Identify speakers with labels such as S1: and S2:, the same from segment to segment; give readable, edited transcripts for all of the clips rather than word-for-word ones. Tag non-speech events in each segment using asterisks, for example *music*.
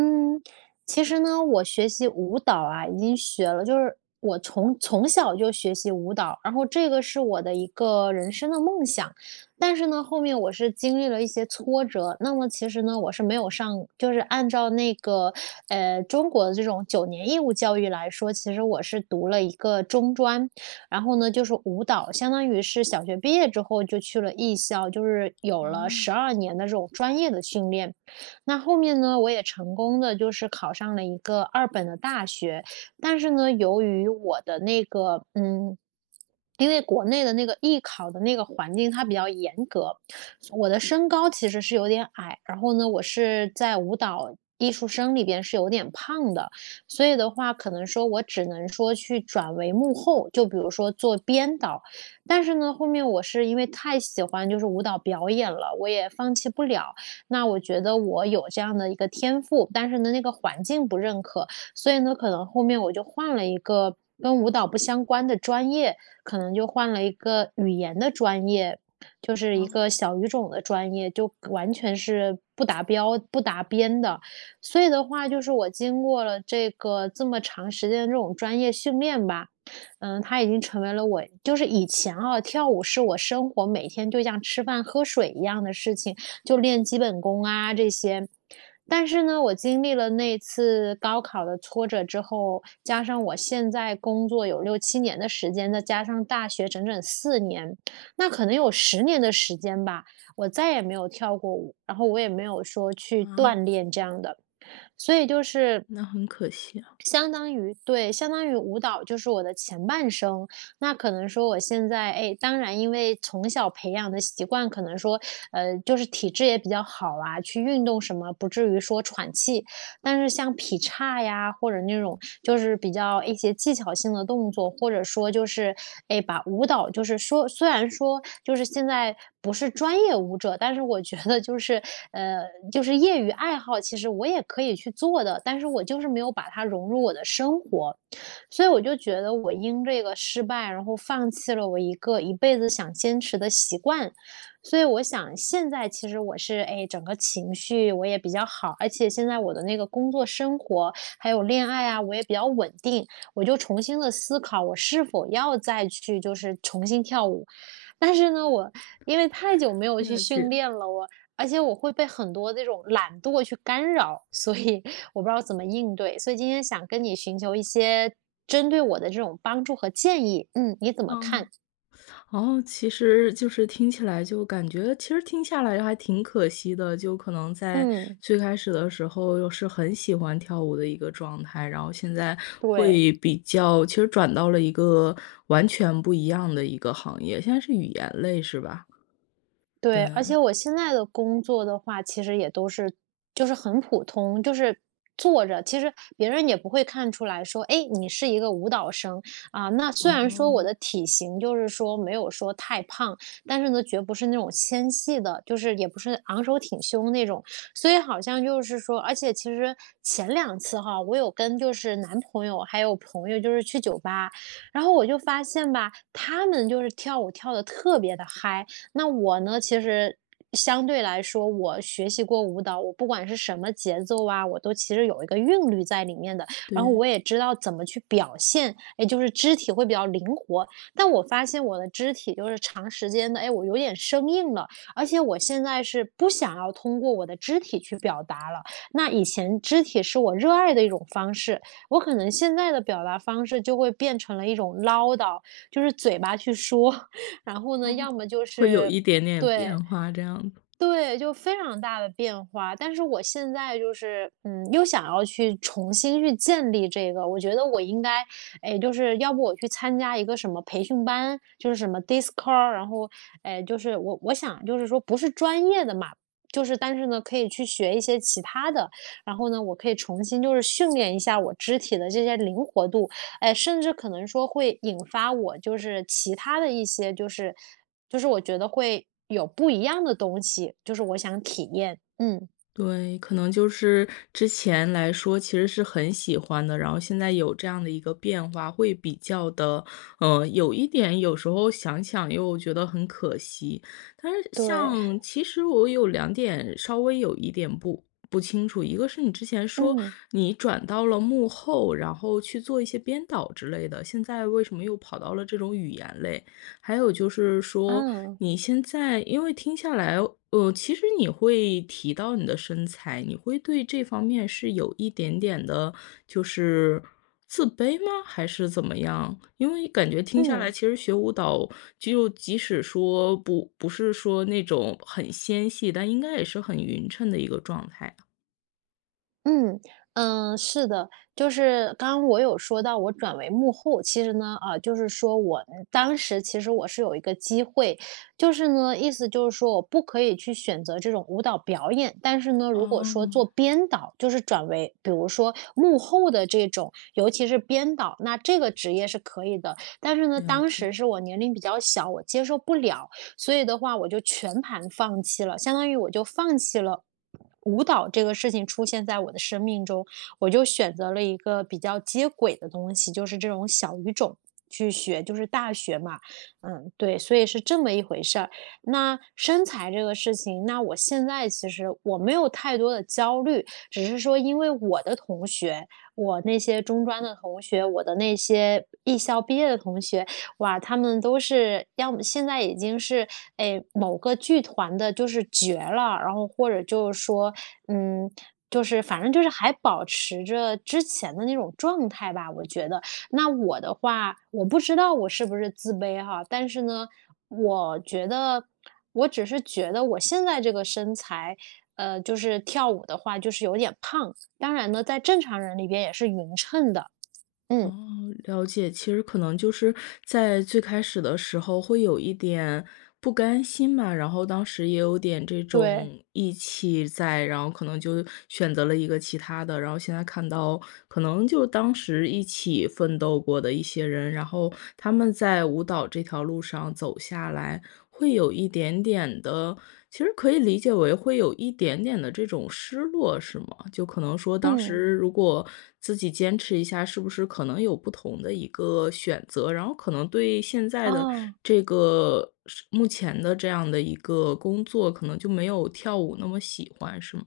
S1: 嗯，其实呢，我学习舞蹈啊，已经学了，就是我从小就学习舞蹈，然后这个是我的一个人生的梦想。但是呢，后面我是经历了一些挫折，那么其实呢，我是没有上，就是按照那个中国的这种9年义务教育来说，其实我是读了一个中专，然后呢就是舞蹈，相当于是小学毕业之后就去了艺校，就是有了
S2: 哦。
S1: 12年的这种专业的训练。那后面呢，我也成功的就是考上了一个二本的大学，但是呢，由于我的那个因为国内的那个艺考的那个环境它比较严格，我的身高其实是有点矮，然后呢，我是在舞蹈艺术生里边是有点胖的，所以的话，可能说我只能说去转为幕后，就比如说做编导。但是呢，后面我是因为太喜欢就是舞蹈表演了，我也放弃不了，那我觉得我有这样的一个天赋，但是呢，那个环境不认可，所以呢，可能后面我就换了一个跟舞蹈不相关的专业，可能就换了一个语言的专业，就是一
S2: 哦。
S1: 个小语种的专业，就完全是不达标、不达边的。所以的话，就是我经过了这个这么长时间的这种专业训练吧，它已经成为了我，就是以前啊，跳舞是我生活每天就像吃饭喝水一样的事情，就练基本功啊这些。但是呢，我经历了那次高考的挫折之后，加上我现在工作有6、7年的时间，再加上大学整整4年，那可能有10年的时间吧，我再也没有跳过舞，然后我也没有说去
S2: 啊，
S1: 锻炼这样的。所以就是
S2: 那很可惜啊。
S1: 相当于对，相当于舞蹈就是我的前半生。那可能说我现在，哎，当然因为从小培养的习惯，可能说，就是体质也比较好啊，去运动什么，不至于说喘气。但是像劈叉呀，或者那种就是比较一些技巧性的动作，或者说就是，哎，把舞蹈就是说虽然说就是现在不是专业舞者，但是我觉得就是，呃，就是业余爱好，其实我也可以去做的，但是我就是没有把它融入我的生活。所以我就觉得我因这个失败，然后放弃了我一个一辈子想坚持的习惯。所以我想现在其实我是，哎，整个情绪我也比较好，而且现在我的那个工作生活，还有恋爱啊，我也比较稳定，我就重新的思考我是否要再去就是重新跳舞。但是呢，我因为太久没有去
S2: 了
S1: 训
S2: 解。
S1: 练了，我而且我会被很多这种懒惰去干扰，所以我不知道怎么应对。所以今天想跟你寻求一些针对我的这种帮助和建议，嗯，你怎么看？
S2: 嗯。哦，其实就是听起来就感觉其实听下来还挺可惜的，就可能在
S1: 嗯，
S2: 最开始的时候又是很喜欢跳舞的一个状态，然后现在
S1: 对。
S2: 会比较其实转到了一个完全不一样的一个行业，现在是语言类是吧？
S1: 对，而且
S2: 对。
S1: 我现在的工作的话，其实也都是就是很普通，就是坐着，其实别人也不会看出来说，哎，你是一个舞蹈生啊。那虽然说
S2: 哦。
S1: 我的体型就是说没有说太胖，但是呢，绝不是那种纤细的，就是也不是昂首挺胸那种。所以好像就是说，而且其实前两次哈，我有跟就是男朋友还有朋友就是去酒吧，然后我就发现吧，他们就是跳舞跳的特别的嗨，那我呢，其实相对来说，我学习过舞蹈，我不管是什么节奏啊，我都其实有一个韵律在里面的。然后
S2: 对。
S1: 我也知道怎么去表现，哎，就是肢体会比较灵活。但我发现我的肢体就是长时间的，哎，我有点生硬了，而且我现在是不想要通过我的肢体去表达了。那以前肢体是我热爱的一种方式，我可能现在的表达方式就会变成了一种唠叨，就是嘴巴去说，然后呢，
S2: 哦，
S1: 要么就
S2: 会有
S1: 是
S2: 一点点
S1: 对。
S2: 变化这样子。
S1: 对，就非常大的变化，但是我现在就是，嗯，又想要去重新去建立这个，我觉得我应该，哎，就是要不我去参加一个什么培训班，就是什么 Discord,然后，哎，就是我想就是说不是专业的嘛，就是但是呢可以去学一些其他的，然后呢我可以重新就是训练一下我肢体的这些灵活度，哎，甚至可能说会引发我就是其他的一些，就是我觉得会有不一样的东西，就是我想体验。嗯，
S2: 对，可能就是之前来说其实是很喜欢的，然后现在有这样的一个变化，会比较的，有一点有时候想想又觉得很可惜。但是
S1: 对，
S2: 像其实我有两点稍微有一点不清楚。一个是你之前说
S1: 嗯，
S2: 你转到了幕后，然后去做一些编导之类的，现在为什么又跑到了这种语言类？还有就是说，
S1: 啊，
S2: 你现在因为听下来，其实你会提到你的身材，你会对这方面是有一点点的，就是自卑吗？还是怎么样？因为感觉听下来，
S1: 嗯。
S2: 其实学舞蹈就即使说不是说那种很纤细，但应该也是很匀称的一个状态。
S1: 嗯，嗯，是的，就是刚刚我有说到我转为幕后，其实呢，啊，就是说我当时其实我是有一个机会，就是呢，意思就是说我不可以去选择这种舞蹈表演，但是呢，如果说做
S2: 哦。
S1: 编导，就是转为比如说幕后的这种，尤其是编导，那这个职业是可以的。但是呢，
S2: 了
S1: 当时
S2: 解。
S1: 是我年龄比较小，我接受不了，所以的话我就全盘放弃了，相当于我就放弃了舞蹈这个事情出现在我的生命中，我就选择了一个比较接轨的东西，就是这种小语种去学，就是大学嘛，嗯，对，所以是这么一回事儿。那身材这个事情，那我现在其实我没有太多的焦虑，只是说因为我的同学，我那些中专的同学，我的那些艺校毕业的同学，哇，他们都是要么现在已经是，哎，某个剧团的就是绝了，然后或者就是说，嗯，就是反正就是还保持着之前的那种状态吧，我觉得。那我的话，我不知道我是不是自卑哈，但是呢，我觉得我只是觉得我现在这个身材，就是跳舞的话就是有点胖，当然呢，在正常人里边也是匀称的。
S2: 哦，
S1: 嗯，
S2: 了解。其实可能就是在最开始的时候会有一点不甘心嘛，然后当时也有点这
S1: 对，
S2: 种义气在，然后可能就选择了一个其他的，然后现在看到可能就当时一起奋斗过的一些人，然后他们在舞蹈这条路上走下来，会有一点点的其实可以理解为会有一点点的这种失落，是吗？就可能说当
S1: 嗯，
S2: 时如果自己坚持一下，是不是可能有不同的一个选择，然后可能对现在的
S1: 啊。
S2: 这个是目前的这样的一个工作，可能就没有跳舞那么喜欢，是吗？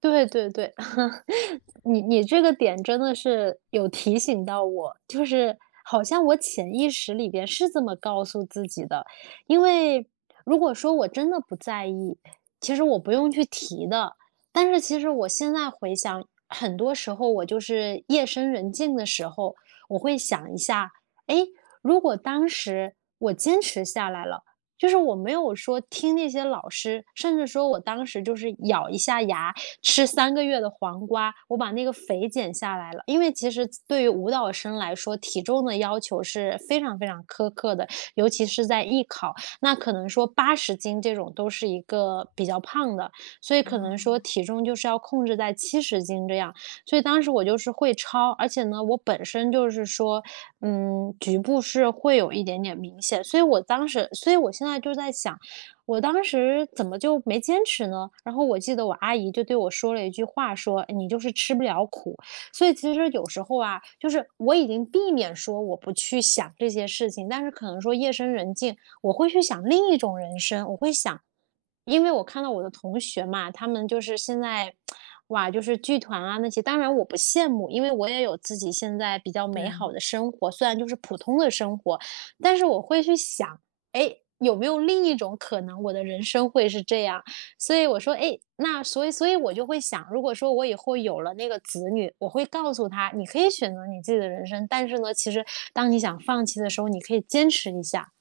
S1: 对对对，*laughs* 你这个点真的是有提醒到我，就是好像我潜意识里边是这么告诉自己的，因为如果说我真的不在意，其实我不用去提的。但是其实我现在回想，很多时候我就是夜深人静的时候，我会想一下，诶，如果当时我坚持下来了。就是我没有说听那些老师，甚至说我当时就是咬一下牙，吃3个月的黄瓜，我把那个肥减下来了。因为其实对于舞蹈生来说，体重的要求是非常非常苛刻的，尤其是在艺考，那可能说80斤这种都是一个比较胖的，所以可能说
S2: 啊，
S1: 体重就是要控制在70斤这样。所以当时我就是会超，而且呢，我本身就是说，局部是会有一点点明显，所以我现在就在想，我当时怎么就没坚持呢？然后我记得我阿姨就对我说了一句话，说："你就是吃不了苦。"所以其实有时候啊，就是我已经避免说我不去想这些事情，但是可能说夜深人静，我会去想另一种人生，我会想，因为我看到我的同学嘛，他们就是现在，哇，就是剧团啊那些，当然我不羡慕，因为我也有自己现在比较美好
S2: 对。
S1: 的生活，虽然就是普通的生活，但是我会去想，哎，有没有另一种可能，我的人生会是这样？所以我说，哎，那所以我就会想，如果说我以后有了那个子女，我会告诉他，你可以选择你自己的人生，但是呢，其实当你想放弃的时候，你可以坚持一下。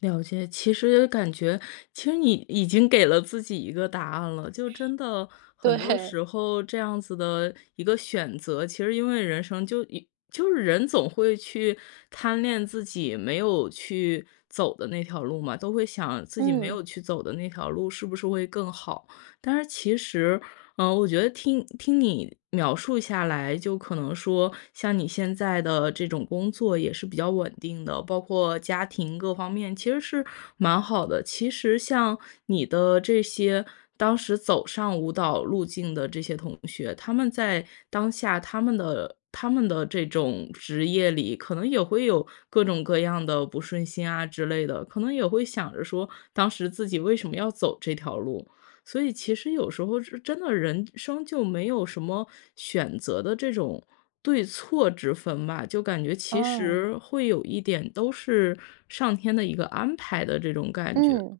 S2: 了解。其实感觉，其实你已经给了自己一个答案了。就真的很多
S1: 对，
S2: 时候这样子的一个选择，其实因为人生就一就是人总会去贪恋自己没有去走的那条路嘛，都会想自己没
S1: 嗯，
S2: 有去走的那条路是不是会更好。但是其实嗯，我觉得听听你描述下来，就可能说，像你现在的这种工作也是比较稳定的，包括家庭各方面，其实是蛮好的。其实像你的这些当时走上舞蹈路径的这些同学，他们在当下他们的这种职业里，可能也会有各种各样的不顺心啊之类的，可能也会想着说，当时自己为什么要走这条路。所以其实有时候是真的人生就没有什么选择的这种对错之分吧，就感觉其
S1: 哦，
S2: 实会有一点都是上天的一个安排的这种感觉。
S1: 嗯，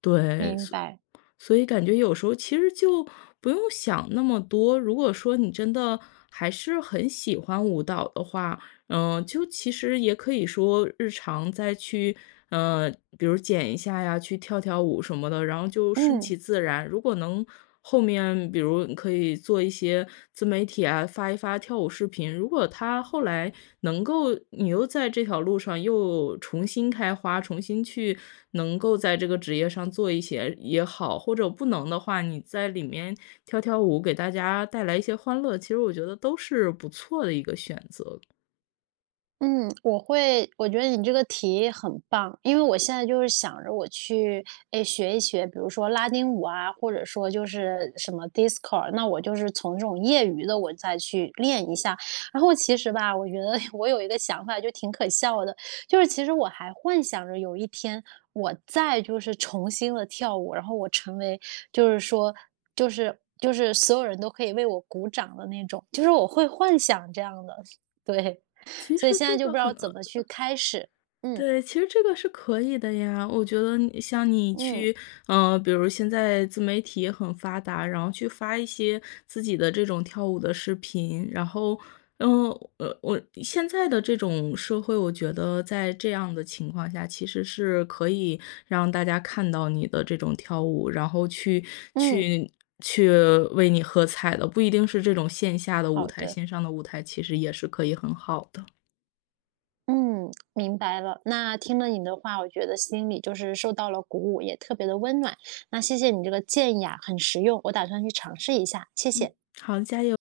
S2: 对，
S1: 明
S2: 所
S1: 白。
S2: 所以感觉有时候其实就不用想那么多。如果说你真的还是很喜欢舞蹈的话，嗯，就其实也可以说日常再去，呃，比如剪一下呀，去跳跳舞什么的，然后就顺
S1: 嗯。
S2: 其自然。如果能后面，比如你可以做一些自媒体啊，发一发跳舞视频。如果他后来能够，你又在这条路上又重新开花，重新去能够在这个职业上做一些也好，或者不能的话，你在里面跳跳舞，给大家带来一些欢乐，其实我觉得都是不错的一个选择。
S1: 嗯，我会我觉得你这个提议很棒，因为我现在就是想着我去，哎，学一学，比如说拉丁舞啊，或者说就是什么 disco,那我就是从这种业余的我再去练一下。然后其实吧，我觉得 *laughs* 我有一个想法，就挺可笑的，就是其实我还幻想着有一天我再就是重新的跳舞，然后我成为就是说就是所有人都可以为我鼓掌的那种，就是我会幻想这样的，*laughs* 对。
S2: 其
S1: 所以
S2: 实
S1: 现
S2: 这
S1: 在就不
S2: 个
S1: 知道
S2: 很
S1: 怎么去开始。嗯
S2: 对，其实这个是可以的呀。我觉得你像你
S1: 嗯
S2: 去，嗯，比如现在自媒体也很发达，然后去发一些自己的这种跳舞的视频，然后，嗯，我现在的这种社会，我觉得在这样的情况下，其实是可以让大家看到你的这种跳舞，然后
S1: 嗯，
S2: 去去为你喝彩的，不一定是这种线下的舞
S1: 好
S2: 台，
S1: 的，
S2: 线上的舞台其实也是可以很好的。
S1: 嗯，明白了。那听了你的话，我觉得心里就是受到了鼓舞，也特别的温暖。那谢谢你这个建议啊，很实用，我打算去尝试一下，谢
S2: 嗯，
S1: 谢。
S2: 好，加油。